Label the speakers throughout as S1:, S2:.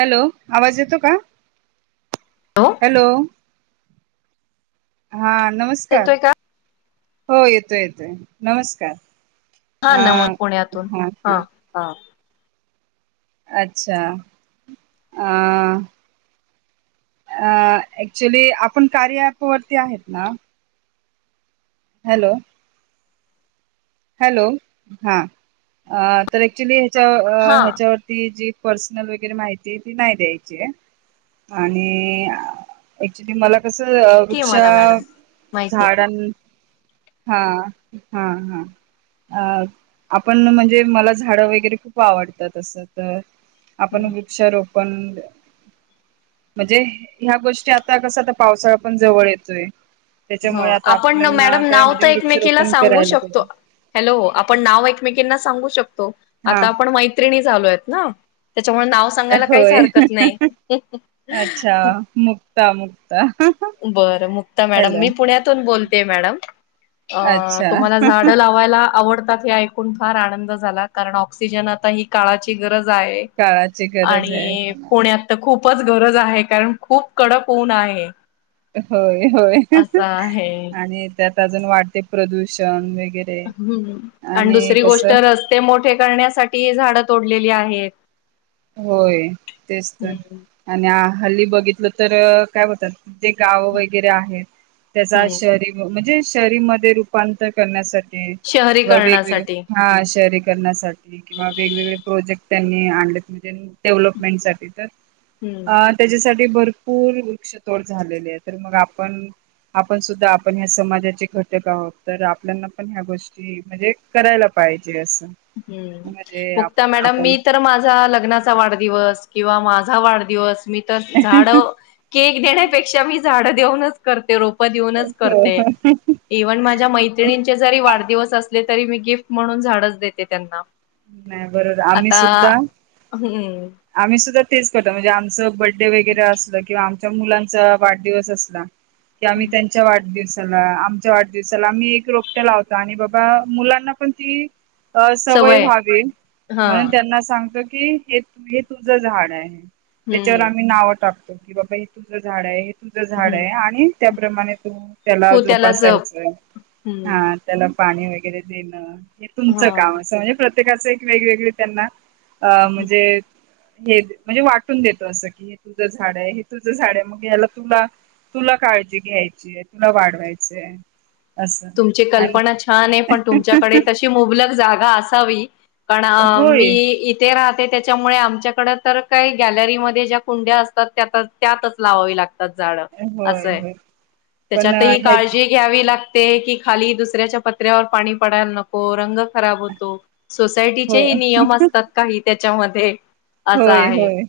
S1: Hello, आवाज येतो का? हॅलो. हा नमस्कार,
S2: येतोय का
S1: हो येतोय येतोय नमस्कार. अ
S2: हा नव पुण्यातून हा हा.
S1: अच्छा अ अ ऍक्च्युली आपण कार्य ॲप वरती आहेत ना. हॅलो. हॅलो, हा तर ऍक्च्युली ह्याच्या
S2: हा
S1: ह्याच्यावरती जी पर्सनल वगैरे माहिती ती नाही द्यायचीय आणि ऍक्च्युली मला कसं
S2: ती
S1: वृक्ष
S2: मला मॅडम माहितीय
S1: झाडां हा हा हा. अ आपण म्हणजे मला झाडं वगैरे खूप आवडतात असं तर आपण वृक्ष रोपण म्हणजे ह्या गोष्टी आता कस आ पावसाळा पण जवळ येतोय.
S2: ह
S1: त्याच्यामुळे आता
S2: आपण
S1: आपल्याना
S2: मॅडम
S1: काय
S2: नाव
S1: म्हणजे
S2: तर एकमेकीला
S1: वृक्षरोपण
S2: सांगू
S1: करायला
S2: शकतो.
S1: पाहिजे
S2: हॅलो आपण नाव एकमेकांना सांगू शकतो
S1: हा
S2: आता आपण मैत्रिणी झालो आहेत ना त्याच्यामुळे नाव सांगायला काहीच
S1: होय
S2: हरकत नाही
S1: हमुग
S2: बरं मुक्ता मॅडम मी पुण्यातून बोलतेय मॅडम अ
S1: अच्छा
S2: तुम्हाला झाडं लावायला आवडतात हे ऐकून फार आनंद झाला कारण ऑक्सिजन आता ही काळाची गरज
S1: काळाची गरज आहे
S2: आणि
S1: मला
S2: पुण्यात तर खूप खूपच गरज आहे कारण खूप कडक होऊन आहे
S1: होय होय
S2: असं आहे.
S1: आणि त्यात अजून वाढते प्रदूषण व
S2: हम्म आणि दुसरी गोष्ट रस्ते मोठे करण्यासाठी ते झाडं तोडलेली आहेत
S1: होय तेच तर
S2: हम्म
S1: आणि हल्ली बघितलं तर काय होतात जे गावं वगैरे आहेत त्याचा
S2: हम्म
S1: शहरी म्हणजे शरी म रुपांतर करण्यासाठी किंवा वेगवेग
S2: शहरीकरणासाठी
S1: हा शरी करण्यासाठी किंवा वेगवेगळे प्रोजेक्ट त्यांनी आणले म्हणजे डेव्हलपमेंट सासाठी तर
S2: हम्म
S1: अं त्याच्यासाठी भरपूर वृक्षतोड झालेले आहे तर मग आपण आपण सुद्धा आपण ह्या समाजाचे घटक आहोत तर आपल्याना पण ह्या गोष्टी म्हणजे करायला पहि पायजेस
S2: हम्म मुक्त मॅडम मी तर माझा ल वाढदिवस किंवा माझा वाढदिवस मी तर झाड केक देण्यापेक्षा झाड देऊनच करते रोप ऊन
S1: नाही
S2: इव्हन माझ्या मैत्र जरी वाढदिवस अस तरी मी गिफ्ट म्हणून झाडच देते त्यांना
S1: बरोबर आम्ही
S2: आता
S1: सुद्धा
S2: हम्म
S1: आम्ही सुद्धा तेच करत म्हणजे आमचं बडे वगैरे असलं किंवा आमच्या मुलांचा वाढदिवस असला की आम्ही त्यांच्या वाढदिवसा आमच्या वाढदिवसाला आम्ही एक रोपट्या लावतो आणि बाबा मुलांना पण ती अ सवय व्हागली
S2: हा
S1: म्हणून त्यांना सांगत की हे हे तुझं झाड आहे त्याच्यावर
S2: हम्म
S1: आम्ही नावं टाकतो की बाबा हे तुझं झाड आहे तुमचं झाड
S2: हम्
S1: आहे आणि त्याप्रमाणे तू त्याला
S2: तू जप
S1: जोपासायचंय
S2: हम्म
S1: हा त्याला पाणी वगैरे देणं
S2: हा
S1: तुमचं काम असं म्हणजे प्रत्येकाचं एक वेगवेगळे त्यांना अ म्हणजे हे म्हणजे वाटून देतो असं की हे तुझं झाड आहे हे तुझं झाड आहे मग याला तुला तुला काळजी घ्यायचीय तुला वाढवायचंय
S2: तुमची कल्पना छान आहे पण तुमच्याकडे तशी मुबलक जागा असावी पण
S1: होय
S2: मी इथे राहत त्याच्यामुळे आमच्याकडे तर काही गॅलरीमध्ये ज्या कुंड्या असतात त्या त्यातच लावावी लागते झाड
S1: होय
S2: असय
S1: होय पण
S2: त्याच्यात ही
S1: ह्या
S2: काळजी घ्यावी लागते ते की खाली दुसऱ्याच्या पत्र्यावर पाणी पडायला नको रंग खराब होतो
S1: हो
S2: सोसायटीचेही नियम असतात काही त्याच्यामध्ये असं
S1: होय,
S2: आहे
S1: होय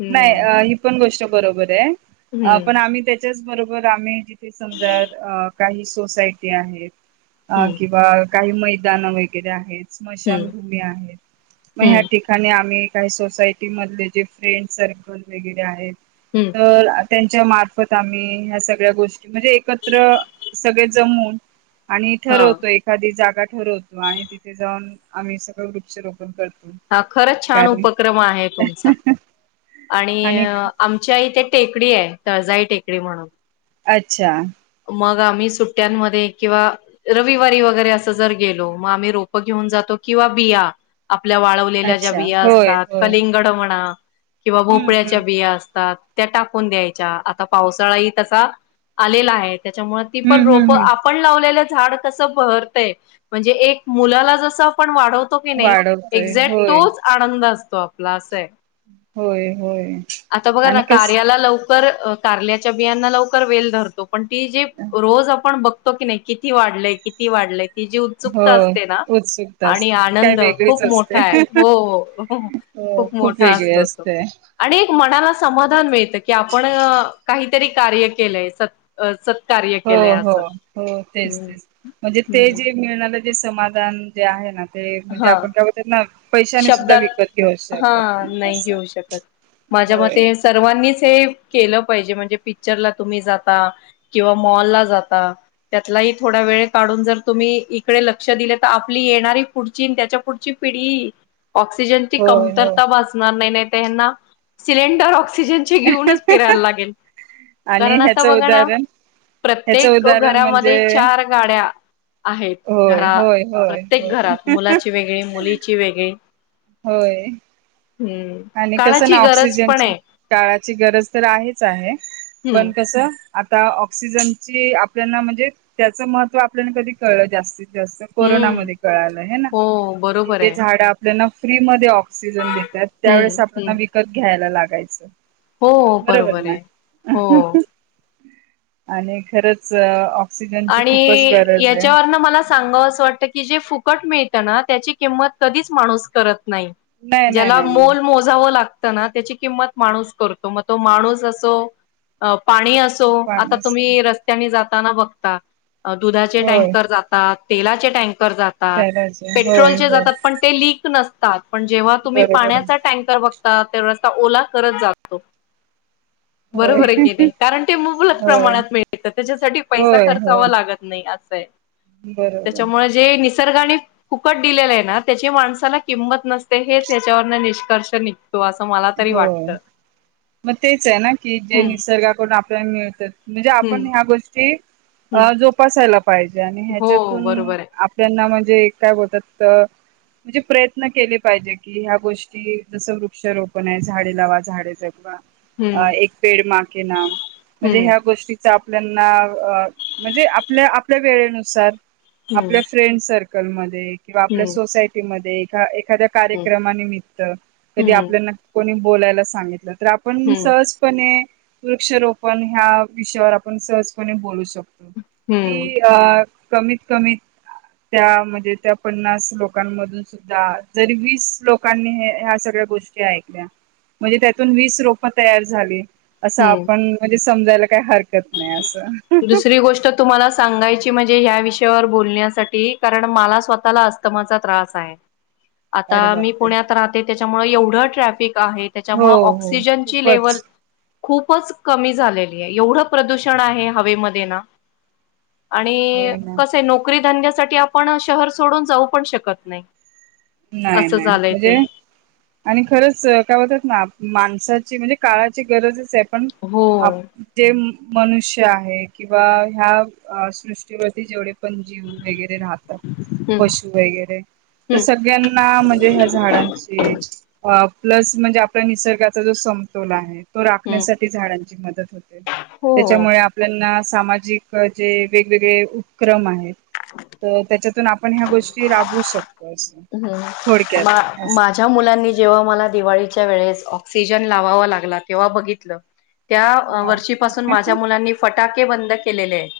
S2: हम्म,
S1: नाही ही पण गोष्ट बरोबर आहे पण
S2: हम्म,
S1: आम्ही त्याच्याच बरोबर आम्ही जिथे समजा काही सोसायटी आहेत
S2: हम्म,
S1: किंवा काही मैदाान वगैरे आहेत
S2: हम्म,
S1: स्मशानभूमी आहेत मग ह्या
S2: हम्म,
S1: ठिकाणी आम्ही काही सोसायटी मधले जे फ्रेंड सर्कल वगैरे आहेत
S2: हम्म.
S1: तर त्यांच्या मार्फत आम्ही ह सगळ्या गोष्टी म्हणजे एकत्र सगळे जमून आणि
S2: हां.
S1: ठरवतो एखादी जागा ठरवतो आणि तिथे जाऊन आम्ही सगळं वृक्ष रोपण करतो
S2: हा खरंच छान
S1: कारण
S2: उपक्रम तुम आणि आम टेकडी आहे तळजाई टेकडी म्हणून
S1: अच्छा
S2: मग आम्ही सुट्ट्यांमध्ये किंवा रविवारी वगैरे असं जर गेलो मग आम्ही रोपं घेऊन जातो किंवा बिया आपल्या वाळवलेल्या ज्या
S1: अच्छा
S2: बिया
S1: होय
S2: असतात
S1: होय
S2: कलिंगड म्हणा किंवा
S1: हम्म
S2: भोपळ्याच्या
S1: हम्म
S2: बिया असतात त्या टाकून द्यायच्या आता पावसाळाही तसा आलेला आहे त्याच्यामुळे ती पण
S1: हम्म हम्म
S2: रोपं
S1: हम्म
S2: आपण लावलेल्या झाड कस भरतंय म्हणजे एक मुलाला जस आपण वा वाढवतो तो की नाही
S1: वाढवतोय
S2: एक्झॅक्ट
S1: होय
S2: तोच आनंद असतो आपला अस आहे
S1: होय होय
S2: आता बघा ना
S1: आणि कस
S2: कार्याला लव कारल्याच्या बियाना लवकर वेल धरतो पण ती जे रोज आपण बघ हो की नाही किती वाढलंय किती वाढलंय ही जी
S1: हो
S2: उत्सुकता असते ना
S1: उत्सुकता
S2: आणि
S1: असते ती काय
S2: आनंद
S1: वेगळीच
S2: खूप मोठा
S1: असते
S2: आहे हो
S1: हो खूप
S2: मोठा
S1: वेगळे
S2: असतो तो
S1: असते
S2: आणि एक मनाला समाधान मिळतं की आपण काहीतरी कार्य केलंय असं स सत्कार्य
S1: हो
S2: केलंय
S1: हो हो तेच तेच म्हणजे ते
S2: हम्म
S1: जे मिळणार समाधान जे आहे ना ते म्हणजे
S2: हा
S1: आपण काय बोलतात ना पैशाने सुद्धा
S2: शब्दात
S1: विकत घेऊ
S2: हा
S1: शकत नाही असं
S2: घेऊ शकत. माझ्या
S1: होय
S2: मते सर्वांनीच हे केल पाहिजे म्हणजे पिक्चर तुम्ही जात किंवा मॉल जाता त्यातला ही थोडा वेळ काढून जर तुम्ही इकडे लक्ष दिले तर आपली येणारी पुढची त्याच्या पुढची पिढी ऑक्सिजनची
S1: होय हो
S2: कमतरता भासणार नाही नाही त्यांना सिलेंडर ऑक्सिजनचे घेऊनच फिरायला लागेल
S1: आणि
S2: करण आता
S1: ह्याचं
S2: बघा ना
S1: उदाहरण ह्याचं
S2: प्रत्येक
S1: उदाहरण म्हणजे
S2: घरामध्ये चार गाड्या आहेत
S1: होय
S2: घरा
S1: होय होय
S2: प्रत्येक
S1: होय
S2: घरात मुलाची वेगळी मुलीची वेगळी
S1: होय
S2: हम्म
S1: आणि कसं
S2: काळाची
S1: ना
S2: गरज पण
S1: ऑक्सिजनची
S2: आहे
S1: काळाची गरज तर आहेच आहे पण
S2: हं,
S1: कसं आता ऑक्सिजनची आपल्याना म्हणजे त्याचं महत्त्व आपल्याला कधी कळलं जास्तीत जास्त
S2: हं.
S1: कोरोनामध्ये कळालं हे ना
S2: हो,
S1: की
S2: बरोबर
S1: जे
S2: आहे.
S1: झाड आपल्याला फ्रीमध्ये ऑक्सिजन देतात त्यावेेळेस
S2: हं, हं.
S1: आपल्याला विकत घ्यायला लागायचं
S2: हो,
S1: बरोबर ना
S2: आहे. हो
S1: आणि खरंच खूपच
S2: आणि
S1: गरज आहे.
S2: याच्यावरन मला सांगाव असं वाटत की जे फुकट मिळत त्याची किंमत कधीच माणूस करत नाही
S1: नाही नाही
S2: ज्याला
S1: नाही
S2: मो
S1: नाही
S2: मोजाव लागत त्याची किंमत माणूस करतो मग तो माणूस असो अ पाणी असो आता
S1: पाण्याच
S2: तुम्ही रस्त्याने जाताना बघता दुधाचे
S1: होय
S2: टँकर जातात तेलाचे टँकर जातात
S1: त्यालाच होय
S2: पेट्रोलचे
S1: होय.
S2: जातात पण ते लीक नसतात पण जेव्हा तुम्ही
S1: बरोबर
S2: पाण्याचा टँकर बघता तेरस्ता ओला करत जातातो
S1: होय
S2: बरोबर आहे की नही कारण ते मुबलच
S1: होय
S2: प्रमाणात मिळत त्याच्यासाठी पैसा
S1: होय
S2: खर्चाव
S1: होय
S2: लागत नाही असय
S1: बरोबर.
S2: त्यामुळे निसर्गाने फुकट दिलेलं आहे ना त्याची माणसाला किंमत नसते हेच याच्यावरनं निष्कर्ष निघत
S1: हो मग तेच आहे ना की जे
S2: हम्म
S1: निसर्गाकडून आपल्या मिळत म्हणजे
S2: हम्म
S1: आपण ह्या गोष्टी
S2: हम्म
S1: अ जोपासायला पाहिजे पाहिजे आणि
S2: हो
S1: ह्याच्यातून
S2: बरोबर आहे.
S1: आपल्याना म्हणजे काय बोलतात म्हणजे प्रयत्न केले पाहिजे की ह्या गोष्टी जस वृक्षारोप को नाही झाडे लावा झाडे जगवा अ
S2: हम्म
S1: एक पेड माके नाम म्हणजे
S2: हम्म
S1: ह्या गोष्टीचा मित्रांना हं म्हणजे आपल्या आपल्या वेळेनुसार आपल्या
S2: हम्म
S1: फ्रेंड सर्कल मध्ये किंवा आपल्या
S2: हम्म
S1: सोसायटी म एका एखाद्या
S2: हम्म
S1: कार्यक्रमानिमित्त. कधी
S2: हम्म
S1: आपल्याना कोणी बोलायला सांगितलं तर आपण
S2: हम्म
S1: सहजपणे, वृक्षरोपण ह्या विषयावर आपण सहजपणे बोलू शकतो.
S2: हम्म
S1: कि अ. कमीत-कमीत. त्या म्हणजे त्या पन्नास लोकांमधून सुद्धा जरी वीस लोकांनी ह्या सगळ्या ह्या गोष्टी ऐकल्या म्हणजे त्यातून वीस रोप तयार झाली असं
S2: हम्म
S1: आपण म्हणजे समजायला काय हरकत नाही आस.
S2: दुसरी गोष्ट तुम्हाला सांगायची म्हजे ह्या विष हेच्यावर बोलण्यासाठी, कारण मला स्वतःला अस्तमाचा त्रास आहे.
S1: अरे
S2: आता मी
S1: बापरे
S2: पुण्यात राहते, त्याच्यामुळे एवढं ट्रॅफिक आहे
S1: हो
S2: त्याच्यामुळे
S1: हो
S2: ऑक्सिजनची लेवल
S1: खूपच.
S2: खूपच कमी झालेली आहे. एवढं प्रदूषण आहे हवेमध्ये ना. आणि
S1: होय ना
S2: कस आय नोकरी धंद्यासाठी आपण शहर सोडून जाऊ पण शकत नाही.
S1: नाही
S2: असं
S1: नाही
S2: झालंय ते
S1: मजे आणि खरंच काय होतात ना. माणसाची म्हणजे काळाची गरजच आहे पण
S2: हो
S1: आप जे. मनुष्य आहे किंवा ह्या सृष्टीवरती जेवढे पण जीव वगैरे राहतात,
S2: हम्म
S1: पशू वगैरे,
S2: हम्म
S1: तस सगळ्यांना म्हणजे ह्या झाडांची वा प्लस म्हणजे आपला निसर्गाचा जो समतोल आहे. तो
S2: हम्म
S1: राखण्यासाठी झाडांची मदत होते
S2: हो
S1: त्याच्यामुळे आपल्याना सामाजिक जे वेगवेगळे उपक्रम आहेत त्याच्या आपण ह्या गोष्टी राबवू शकतो. असं
S2: ह् म
S1: थोडक्यात असं
S2: -माझ्या मुलांनी जेव्हा मला दिवाळी - - च्या वेळेस ऑक्सिजन लावावा लागला तेव्हा बघितलं. त्या अ वर्षीपासून
S1: बापरे
S2: माझ्या मुलांनी फटाके बंद केलेले येत.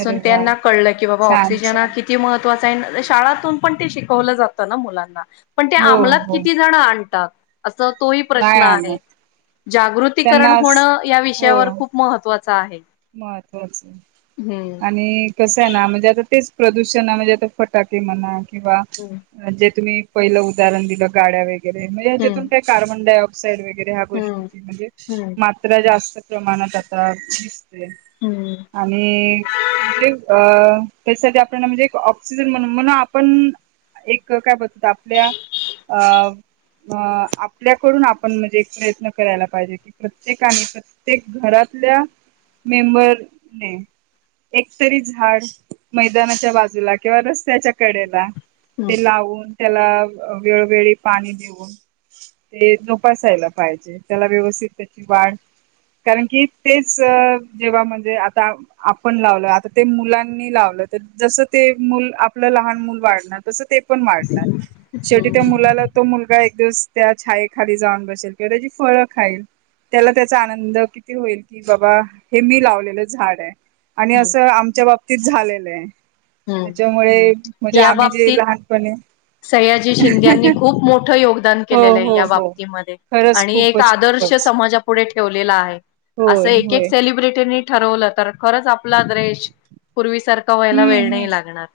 S1: अरे वा
S2: त्यांना कळलं की बाबा
S1: छान
S2: ऑक्सिजन हा
S1: छान
S2: किती महत्त्वाचाये. शाळातून पण ते शिकवलं जात ना मुलांना, पण ते
S1: हो
S2: आमलात
S1: हो
S2: किती जण आणतात? असं तोही
S1: नाही
S2: प्रश्न आहे.
S1: आणत
S2: जागृतीकरण
S1: त्यांना अस
S2: होणं या विषयावर खूप महत्त्वाचं. आहे
S1: महत्वाचं
S2: हम्म
S1: आणि कसं आहे ना. म्हणजे आता तेच प्रदूषणा म्हणजे आता फटाके म्हणा, किंवा
S2: हम्म
S1: जे तुम्ही पहिलं उदाहरण दिल. गाड्या वगैरे. म्हणजे हेच्यातून काही कार्बन डायऑक्साइड वगैरे ह्या
S2: हम्म
S1: गोष्टी म्हणजे
S2: हम्म
S1: मात्रा जास्त प्रमाणात आता.
S2: हम्म
S1: आणि म्हणजे अ. त्यासाठी आपल्याला म्हणजे. ऑक्सिजन म्हण-म्हणजे आपण एक काय बोलतो आपल्या अ. अ आपल्याकडून आपण म्हणजे प्रयत्न करायला पाहिजे. की प्रत्येकाने-प्रत्येक घरात. ल्या मेंबर ने. एकतरी झाड, मैदानाच्या बाजूला किंवा रस्त्याच्या कडेला ते लावून त्याला वेळोवेळी पाणी देऊन ते जोपासायला पाहिजे. त्याला व्यवस्थित त्याची वाढ. कारण की तेच. जेव्हा म्हणजे आता आपण लावल. आता ते मुलांनी लावलं तर जस ते मुल आपल. लहान वाढणार. तस ते पण वाढणार. शेवी
S2: हम्म
S1: त्या मुलाला तो मुलगा एक दिवस त्या छायेखाली जाऊन बसेल. किंवा त्याची फळं खाईल. त्याला त्याचा आनंद किती होईल. कि बाबा. हे मी लावलेलं झाड आहे. आणि
S2: हम्म
S1: असं आमच्या बाबतीत झालेलं आहे.
S2: हम्म
S1: त्याच्यामुळे म्हणजे आम्ही जे लहानपनी
S2: स्याजी शिंद्यांनी खूप मोठं योगदान
S1: हो
S2: केलेलं आहे.
S1: हो
S2: या
S1: हो.
S2: बाबतीमध्ये
S1: खरंच
S2: आणि एक
S1: खूपच
S2: आदर्श
S1: खूपच
S2: समाजापुढ ठेवलेल आहे. अस
S1: होय
S2: एक
S1: होय
S2: सेलिब्रिटी मी ठरवल तर खरच आपल देश पूर्वी सारख व्हायला
S1: हम्म
S2: वेळ
S1: हम्म
S2: नाही लागणार.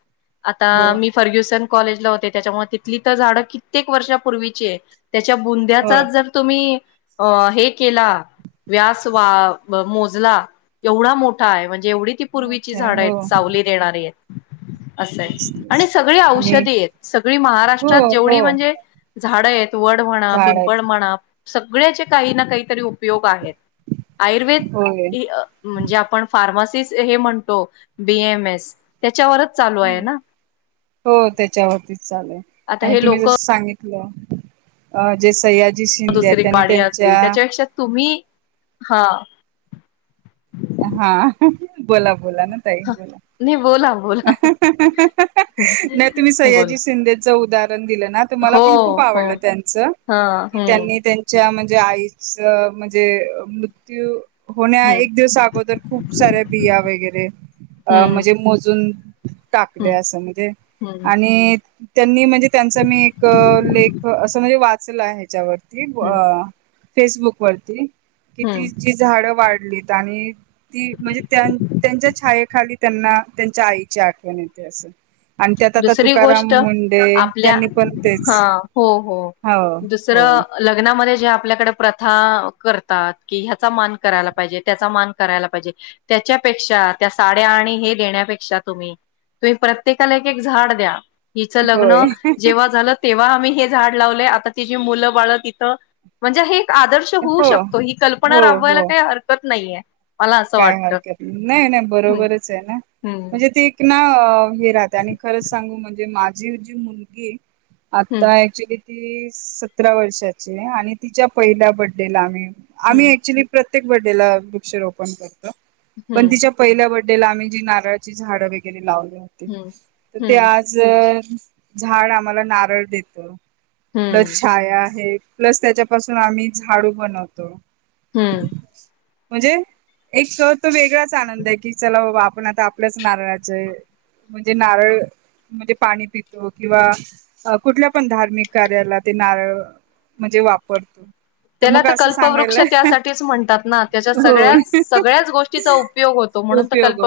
S2: आता
S1: हो
S2: मी फर्ग्युसन. कॉलेज ला होते त्याच्यामुळे. तिथली तर झाडं कित्येक वर्षापूर्वीची त्याच्या
S1: होय.
S2: बुंद्याचा जर तुम्ही अ हे केला व्यास वा मोजला एवढा मोठा आहे म्हणजे जेवढी ती पूर्वीची
S1: मोठ आहे
S2: झाडं
S1: हो
S2: आहेत सावली देणारी आहेत. असं
S1: तेच
S2: आहे आणि
S1: तेच
S2: सगळी
S1: आणि
S2: औषधी आहेत. सगळी
S1: हो
S2: महाराष्ट्रात
S1: हो
S2: जेवढी म्हणजे झाडं आहेत वड म्हणा
S1: झाड आहेत
S2: पिंपळ म्हणा. सगळ्याचे काही ना काहीतरी उपयोग आहेत. आयुर्वेद
S1: होय
S2: म्हणजे आपण फार्मा म्हणतो बीमस.
S1: हम्म हो त्याच्यावरती चा
S2: आता
S1: आणि
S2: हे
S1: तुम्ही
S2: लोक
S1: जस सांगितलं जे स्या
S2: दुसरी काणी असतील त्याच्यापेक्षा तुम्ही हा.
S1: हा बोला बोला ना तई बोला.
S2: नाही बोला बोला
S1: ना तुम्ही स्याजी
S2: बोला
S1: शिंदेच उदहरण.
S2: हो
S1: ख आ
S2: हो
S1: त्यां.
S2: हा हम्म
S1: आई म्हणजे मृत्य होण्या
S2: हम्म
S1: एक दिवसा अगोदर खूप साऱ्या बिया वगैरे अ
S2: हम्म
S1: म्हणजे मोजून टाकले
S2: हम्म
S1: असं म्हणजे
S2: हम्म
S1: आणि त्यांनी म्हणजे त्यांचा मी एक लेख असं म्हणजे वाचलं ह्याच्यावरती
S2: हम्म
S1: फेसबुक वरती कि
S2: हम्म
S1: ति जी झाडं वाढलीत आणि ती म्हणजे त्यांच्या छायेखाली त्यांना त्यांच्या आईची आठवण येते असं. आणि त्यात आता
S2: दुसरी
S1: तुकाराम
S2: गोष्ट
S1: मुंडे
S2: आपल्या
S1: त्यांनी पण
S2: हा
S1: तेच
S2: हो हो.
S1: हो हो
S2: दुसरं लग्नामध्ये जे ल्या प्रथाात क ह मान करायला पाजे त्याचा मान करायला पाजे त्या साड्या आणि देण्यापेक्षा तुम्ही तुम्ही प्रत्येकाला झा द्या ह
S1: होय
S2: लग्न जेव्हा झा तेव्हा आम हे झाड लावले आता ति मुलं बाळ तिथ म्हणजे हे. आदर्श होऊ
S1: हो
S2: शकतो ही
S1: हो
S2: कल्पना राबवायला
S1: हो
S2: काही हरकत नाहीये. मला असं
S1: काय
S2: वाटतं
S1: हारकत नाही नाही
S2: हम्म
S1: बरोबरच आहे ना
S2: हम्म
S1: म्हणजे ते नाव राह आणि खरच सांगू म्हणजे माझी जी मुलगी
S2: हम्म
S1: आता क्च्युली त सतरा वर्षाची आणि तिच्या पहिल्या बर्डेला आम्ही आम्ही
S2: हम्म
S1: क्च्युली्य
S2: हम्म
S1: [unintelligible] ला आम्ही जी नारळाची झाडं वगैरे लावली होती
S2: हम्म
S1: तर ते
S2: हम्म
S1: आज झाड आम्हाला नारळ देत
S2: हम्म.
S1: लचछाया आहेत. प्लस त्याच्यापासून आम्ही झाडू बनवतो.
S2: हम्म.
S1: म्हणजे एक तो वेगळाच आनंद आहे की चला बाबा आपण आता आपल्याच नारळाच आहे. म्हणजे नारळ. म्हणजे पाणी पितो किंवा कुठल्या पण धार्मिक कार्याला ते नारळ. म्हणजे वापरतो.
S2: त्याला
S1: मग
S2: तर
S1: असं
S2: कल्पवृक्ष
S1: सांगायला
S2: त्यासाठीच म्हणतात ना त्याच्या सगळ्याच.
S1: होय
S2: सगळ्याच गोष्टीचा उपयोग होतो म्हणून
S1: उपयोग
S2: कल्प